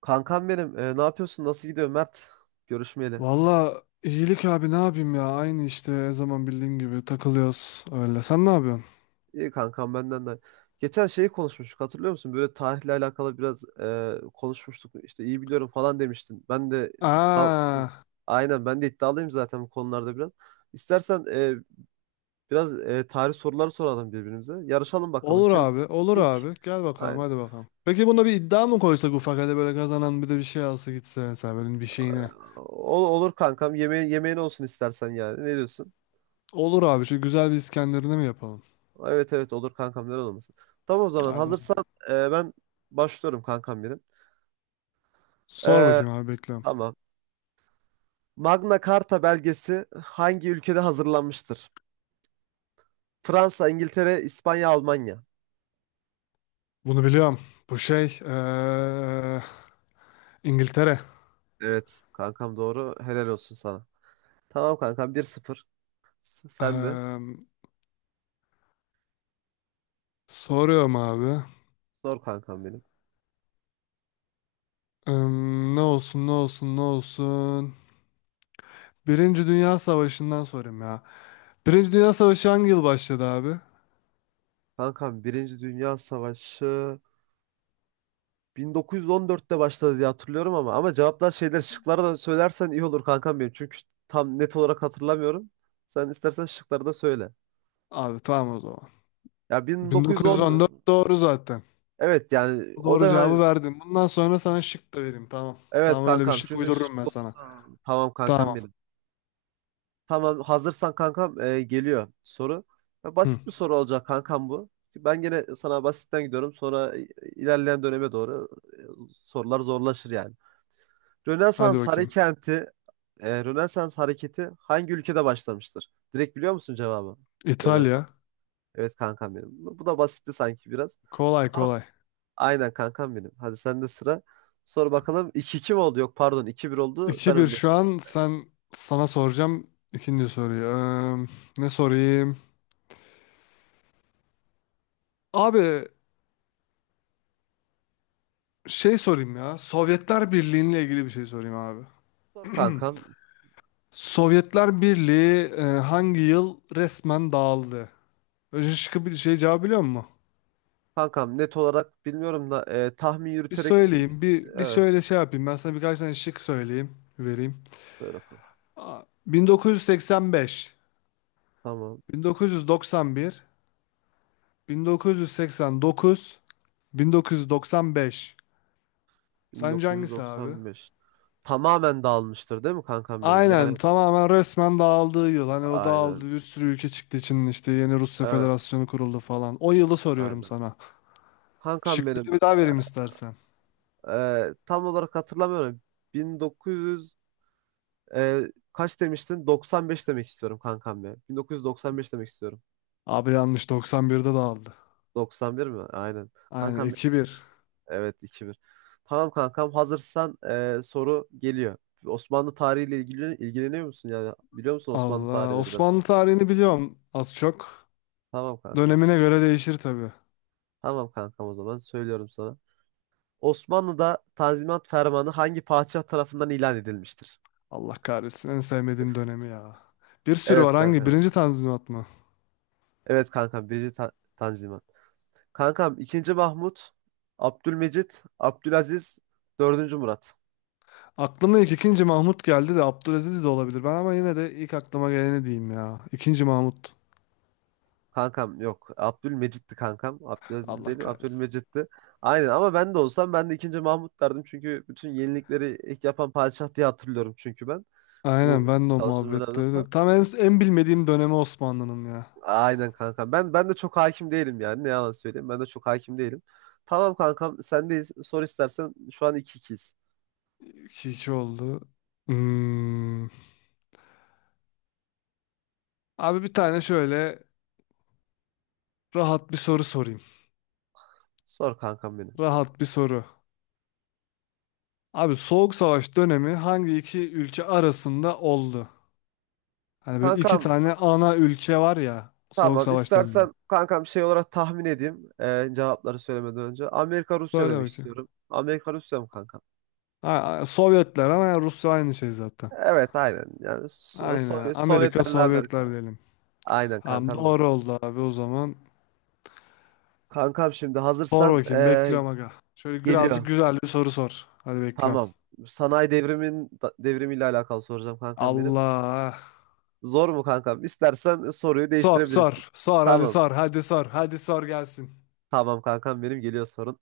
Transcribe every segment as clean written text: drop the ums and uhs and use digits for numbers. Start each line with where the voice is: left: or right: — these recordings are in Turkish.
right: Kankam benim, ne yapıyorsun? Nasıl gidiyor Mert? Görüşmeyeli.
left: Valla iyilik abi ne yapayım ya aynı işte her zaman bildiğin gibi takılıyoruz öyle. Sen ne yapıyorsun?
right: İyi kankam, benden de. Geçen şeyi konuşmuştuk, hatırlıyor musun? Böyle tarihle alakalı biraz konuşmuştuk. İşte iyi biliyorum falan demiştin. Ben de iddia e,
left: Aa,
right: Aynen, ben de iddialıyım zaten bu konularda biraz. İstersen biraz tarih soruları soralım birbirimize. Yarışalım bakalım
left: olur
right: kim
left: abi olur
right: ilk.
left: abi gel bakalım
right: Aynen.
left: hadi bakalım. Peki buna bir iddia mı koysak ufak hadi böyle kazanan bir de bir şey alsa gitse mesela böyle bir şeyine.
right: Olur kankam. Yemeğin olsun istersen yani. Ne diyorsun?
left: Olur abi şu güzel bir İskender'ini mi yapalım?
right: Evet, evet, olur kankam, neden olmasın. Tamam, o zaman
left: Hadi hocam.
right: hazırsan ben başlıyorum kankam benim.
left: Sor
right: Ee,
left: bakayım abi bekliyorum.
right: tamam. Magna Carta belgesi hangi ülkede hazırlanmıştır? Fransa, İngiltere, İspanya, Almanya.
left: Bunu biliyorum. Bu şey İngiltere.
right: Evet kankam, doğru. Helal olsun sana. Tamam kankam, 1-0. Sen de.
left: Eee, soruyorum abi.
right: Sor kankam benim.
left: Eee, ne olsun ne olsun ne olsun. Birinci Dünya Savaşı'ndan sorayım ya. Birinci Dünya Savaşı hangi yıl başladı abi?
right: Kankam, Birinci Dünya Savaşı 1914'te başladı diye hatırlıyorum ama cevaplar şeyler şıkları da söylersen iyi olur kankam benim. Çünkü tam net olarak hatırlamıyorum. Sen istersen şıkları da söyle.
left: Abi tamam o zaman.
right: Ya, 1910.
left: 1914 doğru zaten.
right: Evet, yani o
left: Doğru
right: da
left: cevabı
right: hani.
left: verdin. Bundan sonra sana şık da vereyim tamam.
right: Evet
left: Tamam öyle bir
right: kankam,
left: şık
right: çünkü
left: uydururum ben
right: şıklı.
left: sana.
right: Tamam kankam
left: Tamam.
right: benim. Tamam, hazırsan kankam, geliyor soru. Ya,
left: Hı,
right: basit bir soru olacak kankam bu. Ben gene sana basitten gidiyorum, sonra ilerleyen döneme doğru sorular zorlaşır yani.
left: hadi
right: Rönesans
left: bakayım.
right: hareketi Rönesans hareketi hangi ülkede başlamıştır? Direkt biliyor musun cevabı?
left: İtalya.
right: Rönesans. Evet kankam benim. Bu da basitti sanki biraz.
left: Kolay
right: Tamam.
left: kolay.
right: Aynen kankam benim. Hadi, sende sıra. Sor bakalım, 2-2 mi oldu? Yok pardon, 2-1 oldu. Sen
left: 2 bir şu
right: öndesin.
left: an sen sana soracağım ikinci soruyu. Ne sorayım? Abi şey sorayım ya. Sovyetler Birliği'yle ilgili bir şey sorayım abi.
right: Sor kankam.
left: Sovyetler Birliği hangi yıl resmen dağıldı? Önce şıkkı bir şey cevabı biliyor musun?
right: Kankam, net olarak bilmiyorum da tahmin
left: Bir
right: yürüterek,
left: söyleyeyim, bir
right: evet.
left: söyle şey yapayım. Ben sana birkaç tane şık söyleyeyim, vereyim.
right: Söyle kanka.
left: Aa, 1985,
right: Tamam.
left: 1991, 1989, 1995. Sence hangisi abi?
right: 1995. Tamamen dağılmıştır değil mi kankam benim?
left: Aynen
right: Yani
left: tamamen resmen dağıldığı yıl. Hani o
right: aynen.
left: dağıldı bir sürü ülke çıktı için işte yeni Rusya
right: Evet.
left: Federasyonu kuruldu falan. O yılı soruyorum
right: Aynen.
left: sana.
right: Kankam
left: Şıkları
right: benim,
left: bir daha vereyim istersen.
right: tam olarak hatırlamıyorum. 1900 e, kaç demiştin? 95 demek istiyorum kankam ya. 1995 demek istiyorum.
left: Abi yanlış 91'de de aldı.
right: Doksan bir mi? Aynen.
left: Aynen
right: Kankam,
left: 2-1.
right: evet, 2-1. Tamam kankam, hazırsan soru geliyor. Osmanlı tarihiyle ilgileniyor musun yani? Biliyor musun Osmanlı
left: Allah.
right: tarihini biraz?
left: Osmanlı tarihini biliyorum az çok.
right: Tamam kankam.
left: Dönemine göre değişir tabii.
right: Tamam kankam, o zaman söylüyorum sana. Osmanlı'da Tanzimat Fermanı hangi padişah tarafından ilan edilmiştir?
left: Allah kahretsin en sevmediğim dönemi ya. Bir sürü
right: Evet
left: var hangi?
right: kankam.
left: Birinci Tanzimat mı?
right: Evet kankam, birinci Tanzimat. Kankam, II. Mahmut, Abdülmecit, Abdülaziz, IV. Murat.
left: Aklıma ilk ikinci Mahmut geldi de Abdülaziz de olabilir. Ben ama yine de ilk aklıma geleni diyeyim ya. İkinci Mahmut.
right: Kankam yok. Abdülmecit'ti kankam. Abdülaziz
left: Allah
right: değilim.
left: kahretsin.
right: Abdülmecit'ti. Aynen, ama ben de olsam ben de II. Mahmut derdim. Çünkü bütün yenilikleri ilk yapan padişah diye hatırlıyorum çünkü ben. Bu
left: Aynen ben de o
right: çalıştığım dönemde
left: muhabbetleri
right: falan.
left: de. Tam en bilmediğim dönemi Osmanlı'nın ya.
right: Aynen kankam. Ben de çok hakim değilim yani. Ne yalan söyleyeyim. Ben de çok hakim değilim. Tamam kankam, sendeyiz. Sor istersen. Şu an 2-2'yiz.
left: 2-2 oldu. Hmm. Abi bir tane şöyle rahat bir soru sorayım.
right: Sor kankam benim.
left: Rahat bir soru. Abi Soğuk Savaş dönemi hangi iki ülke arasında oldu? Hani böyle iki
right: Kankam,
left: tane ana ülke var ya Soğuk
right: tamam.
left: Savaş dönemi.
right: istersen kankam, şey olarak tahmin edeyim. Cevapları söylemeden önce. Amerika Rusya
left: Söyle
right: demek
left: bakayım.
right: istiyorum. Amerika Rusya mı kankam?
left: Ha, Sovyetler ama yani Rusya aynı şey zaten.
right: Evet, aynen. Yani
left: Aynen. Amerika
right: Sovyetlerle
left: Sovyetler
right: Amerika.
left: diyelim.
right: Aynen
left: Tamam
right: kankam benim.
left: doğru oldu abi o zaman.
right: Kankam şimdi
left: Sor
right: hazırsan,
left: bakayım bekliyorum aga. Şöyle birazcık
right: geliyor.
left: güzel bir soru sor. Hadi bekliyorum.
right: Tamam. Sanayi devrimiyle alakalı soracağım kankam benim.
left: Allah.
right: Zor mu kankam? İstersen soruyu
left: Sor
right: değiştirebilirsin.
left: sor. Sor hadi
right: Tamam.
left: sor. Hadi sor. Hadi sor gelsin.
right: Tamam kankam benim, geliyor sorun.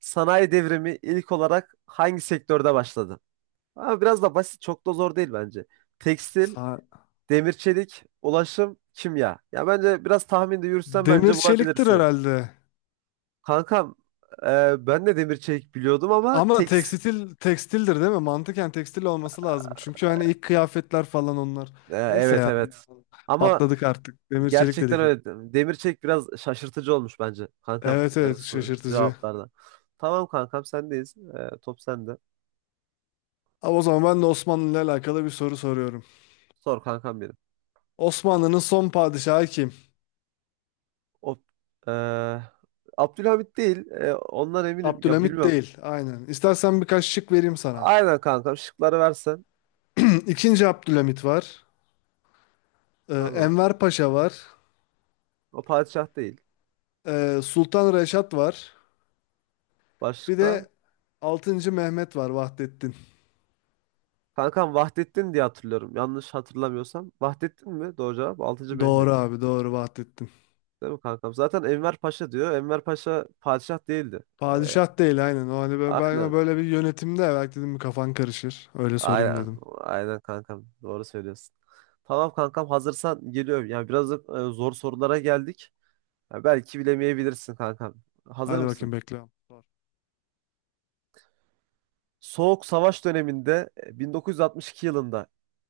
right: Sanayi devrimi ilk olarak hangi sektörde başladı? Ama biraz da basit, çok da zor değil bence. Tekstil,
left: Sa-
right: demir çelik, ulaşım, kimya. Ya bence biraz tahminde yürütsen
left: Demir
right: bence
left: çeliktir
right: bulabilirsin.
left: herhalde.
right: Kankam, ben de demir çelik biliyordum ama
left: Ama tekstil tekstildir değil mi? Mantıken tekstil olması lazım. Çünkü hani ilk kıyafetler falan onlar. Neyse
right: evet,
left: ya
right: evet. Ama
left: patladık artık. Demir çelik
right: gerçekten
left: dedik.
right: öyle. Demir çelik biraz şaşırtıcı olmuş bence kankam,
left: Evet evet şaşırtıcı.
right: cevaplarda. Tamam kankam, sendeyiz. Top sende.
left: Ama o zaman ben de Osmanlı ile alakalı bir soru soruyorum.
right: Sor kankam benim.
left: Osmanlı'nın son padişahı kim?
right: O, e, Abdülhamit değil. Ondan eminim. Ya,
left: Abdülhamit
right: bilmiyorum.
left: değil. Aynen. İstersen birkaç şık vereyim sana.
right: Aynen kankam, şıkları versen.
left: İkinci Abdülhamit var.
right: Tamam.
left: Enver Paşa var.
right: O padişah değil.
left: Sultan Reşat var. Bir
right: Başka?
left: de altıncı Mehmet var Vahdettin.
right: Kankam, Vahdettin diye hatırlıyorum. Yanlış hatırlamıyorsam. Vahdettin mi? Doğru cevap. Altıncı
left: Doğru
right: Mehmet.
left: abi doğru Vahdettin.
right: Değil mi kankam? Zaten Enver Paşa diyor. Enver Paşa padişah değildi. Ee,
left: Padişah değil aynen. O hani ben
right: aynen.
left: böyle bir yönetimde belki dedim kafan karışır. Öyle sorayım
right: Aynen.
left: dedim.
right: Aynen kankam. Doğru söylüyorsun. Tamam kankam, hazırsan geliyorum. Yani biraz da, zor sorulara geldik. Ya, belki bilemeyebilirsin kankam. Hazır
left: Hadi bakayım
right: mısın?
left: bekliyorum. Sor.
right: Soğuk Savaş döneminde, 1962 yılında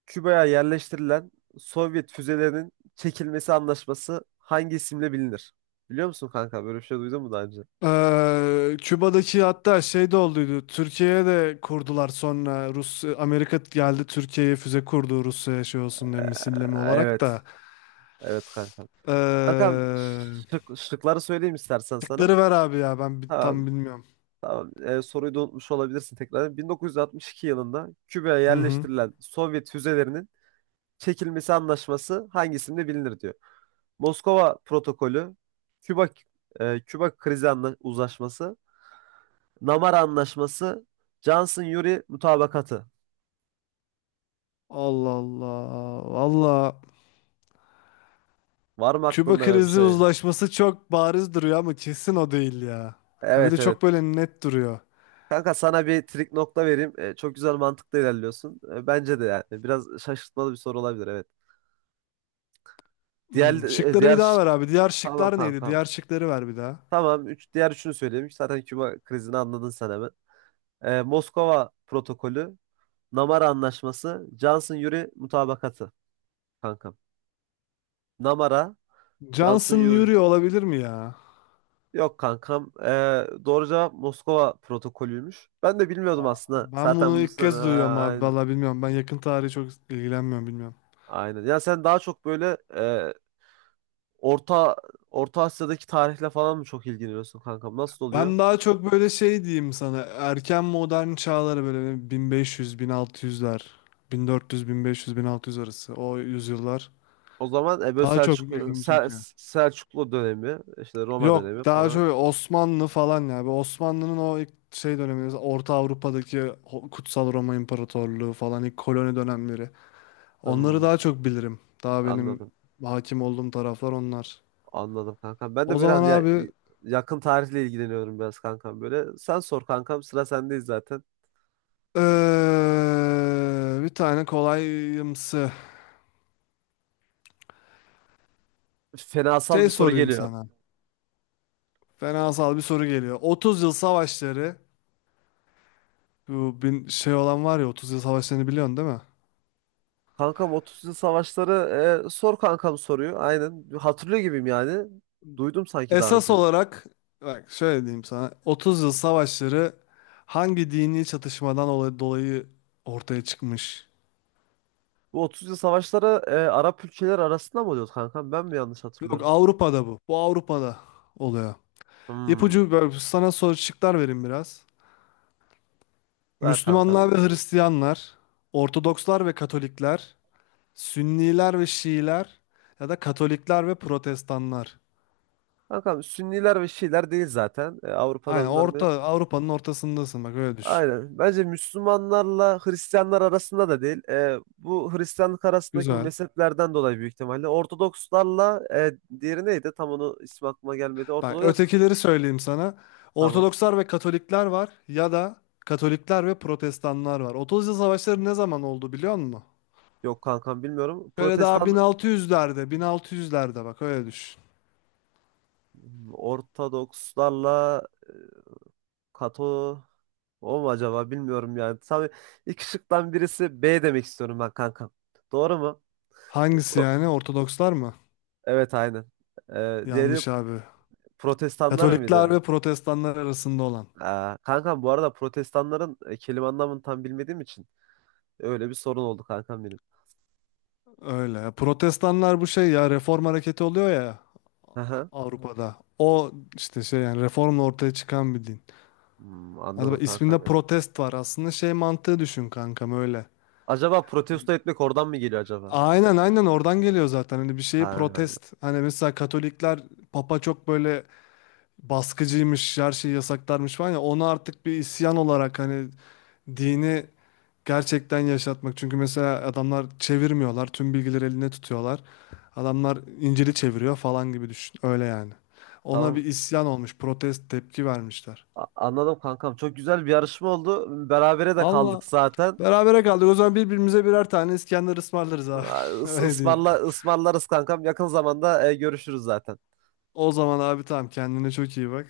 right: Küba'ya yerleştirilen Sovyet füzelerinin çekilmesi anlaşması hangi isimle bilinir? Biliyor musun kanka? Böyle bir şey duydun mu daha önce?
left: Küba'daki hatta şey de olduydu. Türkiye'ye de kurdular sonra. Rus Amerika geldi Türkiye'ye füze kurdu Rusya'ya şey
right: Ee,
left: olsun diye misilleme olarak
right: evet.
left: da.
right: Evet kanka. Kankam,
left: Ee,
right: şıkları söyleyeyim istersen sana.
left: şıkları ver abi ya ben
right: Tamam,
left: tam bilmiyorum.
right: tamam. Soruyu da unutmuş olabilirsin tekrar. 1962 yılında Küba'ya
left: Hı hı.
right: yerleştirilen Sovyet füzelerinin çekilmesi anlaşması hangisinde bilinir diyor. Moskova Protokolü, Küba Küba Krizi Uzlaşması, Namara Anlaşması, Johnson-Yuri Mutabakatı.
left: Allah Allah. Valla
right: Var mı
left: Küba
right: aklında ya bir
left: krizi
right: şey?
left: uzlaşması çok bariz duruyor ama kesin o değil ya. Ha bir de
right: Evet, evet.
left: çok böyle net duruyor.
right: Kanka, sana bir trik nokta vereyim. Çok güzel mantıkla ilerliyorsun. Bence de yani biraz şaşırtmalı bir soru olabilir, evet. Diğer
left: Hmm,
right: e,
left: şıkları bir
right: diğer
left: daha ver abi. Diğer
right: Tamam
left: şıklar neydi?
right: kankam.
left: Diğer şıkları ver bir daha.
right: Tamam, diğer üçünü söyleyeyim. Zaten Küba krizini anladın sen hemen. Moskova protokolü, Namara Anlaşması, Johnson-Yuri mutabakatı kankam. Namara,
left: Johnson
right: Johnson-Yuri
left: Nuri olabilir mi ya?
right: Yok kankam. Doğru cevap Moskova protokolüymüş. Ben de bilmiyordum aslında.
left: Ben bunu
right: Zaten bu
left: ilk
right: soru,
left: kez duyuyorum
right: ha,
left: abi.
right: aynen.
left: Vallahi bilmiyorum. Ben yakın tarihi çok ilgilenmiyorum bilmiyorum.
right: Aynen. Ya sen daha çok böyle, Orta Orta Asya'daki tarihle falan mı çok ilgileniyorsun kankam? Nasıl oluyor?
left: Ben daha çok böyle şey diyeyim sana. Erken modern çağları böyle 1500, 1600'ler. 1400, 1500, 1600 arası. O yüzyıllar.
right: O zaman böyle
left: Daha çok ilgimi çekiyor.
right: Selçuklu dönemi, işte Roma
left: Yok
right: dönemi
left: daha
right: falan.
left: çok Osmanlı falan ya. Bu Osmanlı'nın o ilk şey dönemi. Orta Avrupa'daki Kutsal Roma İmparatorluğu falan ilk koloni dönemleri. Onları
right: Hmm,
left: daha çok bilirim. Daha benim
right: anladım.
left: hakim olduğum taraflar onlar.
right: Anladım kankam. Ben de
left: O
right: böyle
left: zaman
right: hani,
left: abi
right: yakın tarihle ilgileniyorum biraz kankam böyle. Sen sor kankam, sıra sendeyiz zaten.
left: bir tane kolayımsı
right: Fenasal
left: şey
right: bir soru
left: sorayım
right: geliyor.
left: sana. Fenasal bir soru geliyor. 30 yıl savaşları bu bin şey olan var ya 30 yıl savaşlarını biliyorsun değil mi?
right: Kankam, 30 yıl savaşları. Sor kankam, soruyor. Aynen. Hatırlıyor gibiyim yani. Duydum sanki daha
left: Esas
right: önce.
left: olarak bak şöyle diyeyim sana. 30 yıl savaşları hangi dini çatışmadan dolayı ortaya çıkmış?
right: Bu 30 yıl savaşları Arap ülkeleri arasında mı oluyordu kankam? Ben mi yanlış
left: Yok
right: hatırlıyorum?
left: Avrupa'da bu. Bu Avrupa'da oluyor.
right: Hmm.
left: İpucu böyle sana soru şıklar vereyim biraz.
right: Ver kankam.
left: Müslümanlar ve Hristiyanlar, Ortodokslar ve Katolikler, Sünniler ve Şiiler ya da Katolikler ve Protestanlar.
right: Kankam, Sünniler ve Şiiler değil zaten. Avrupa'da
left: Aynen
right: bunlar değil.
left: orta Avrupa'nın ortasındasın bak öyle düşün.
right: Aynen. Bence Müslümanlarla Hristiyanlar arasında da değil. Bu Hristiyanlık arasındaki bu
left: Güzel.
right: mezheplerden dolayı büyük ihtimalle. Ortodokslarla, diğeri neydi? Tam onu ismi aklıma gelmedi.
left: Bak
right: Ortodoks.
left: ötekileri söyleyeyim sana.
right: Tamam.
left: Ortodokslar ve Katolikler var ya da Katolikler ve Protestanlar var. 30 yıl savaşları ne zaman oldu biliyor musun?
right: Yok kankam, bilmiyorum.
left: Böyle daha
right: Protestan.
left: 1600'lerde, 1600'lerde bak öyle düşün.
right: Hmm, Ortodokslarla Kato, o mu acaba, bilmiyorum yani. Tabii, iki şıktan birisi B demek istiyorum ben kankam. Doğru mu?
left: Hangisi
right: Pro-
left: yani? Ortodokslar mı?
right: Evet, aynen. Diğeri
left: Yanlış abi.
right: Protestanlar
left: Katolikler
right: mıydı?
left: ve Protestanlar arasında olan.
right: Aa, kankam, bu arada protestanların kelime anlamını tam bilmediğim için öyle bir sorun oldu kankam benim.
left: Öyle. Protestanlar bu şey ya reform hareketi oluyor ya
right: Aha.
left: Avrupa'da. O işte şey yani reformla ortaya çıkan bir din.
right: Hmm,
left: Hadi
right: anladım
left: bak
right: kankam
left: isminde
right: benim.
left: protest var aslında şey mantığı düşün kankam öyle.
right: Acaba protesto etmek oradan mı geliyor acaba?
left: Aynen aynen oradan geliyor zaten. Hani bir şeyi
right: Ha,
left: protest. Hani mesela Katolikler Papa çok böyle baskıcıymış, her şeyi yasaklarmış falan ya onu artık bir isyan olarak hani dini gerçekten yaşatmak. Çünkü mesela adamlar çevirmiyorlar, tüm bilgileri eline tutuyorlar. Adamlar İncil'i çeviriyor falan gibi düşün. Öyle yani. Ona
right: tamam.
left: bir isyan olmuş, protest tepki vermişler.
right: Anladım kankam. Çok güzel bir yarışma oldu. Berabere de
left: Allah.
right: kaldık zaten.
left: Berabere kaldık. O zaman birbirimize birer tane İskender ısmarlarız abi.
right: Aa, Is
left: Öyle diyeyim.
right: ısmarla ısmarlarız kankam. Yakın zamanda görüşürüz zaten.
left: O zaman abi tamam kendine çok iyi bak.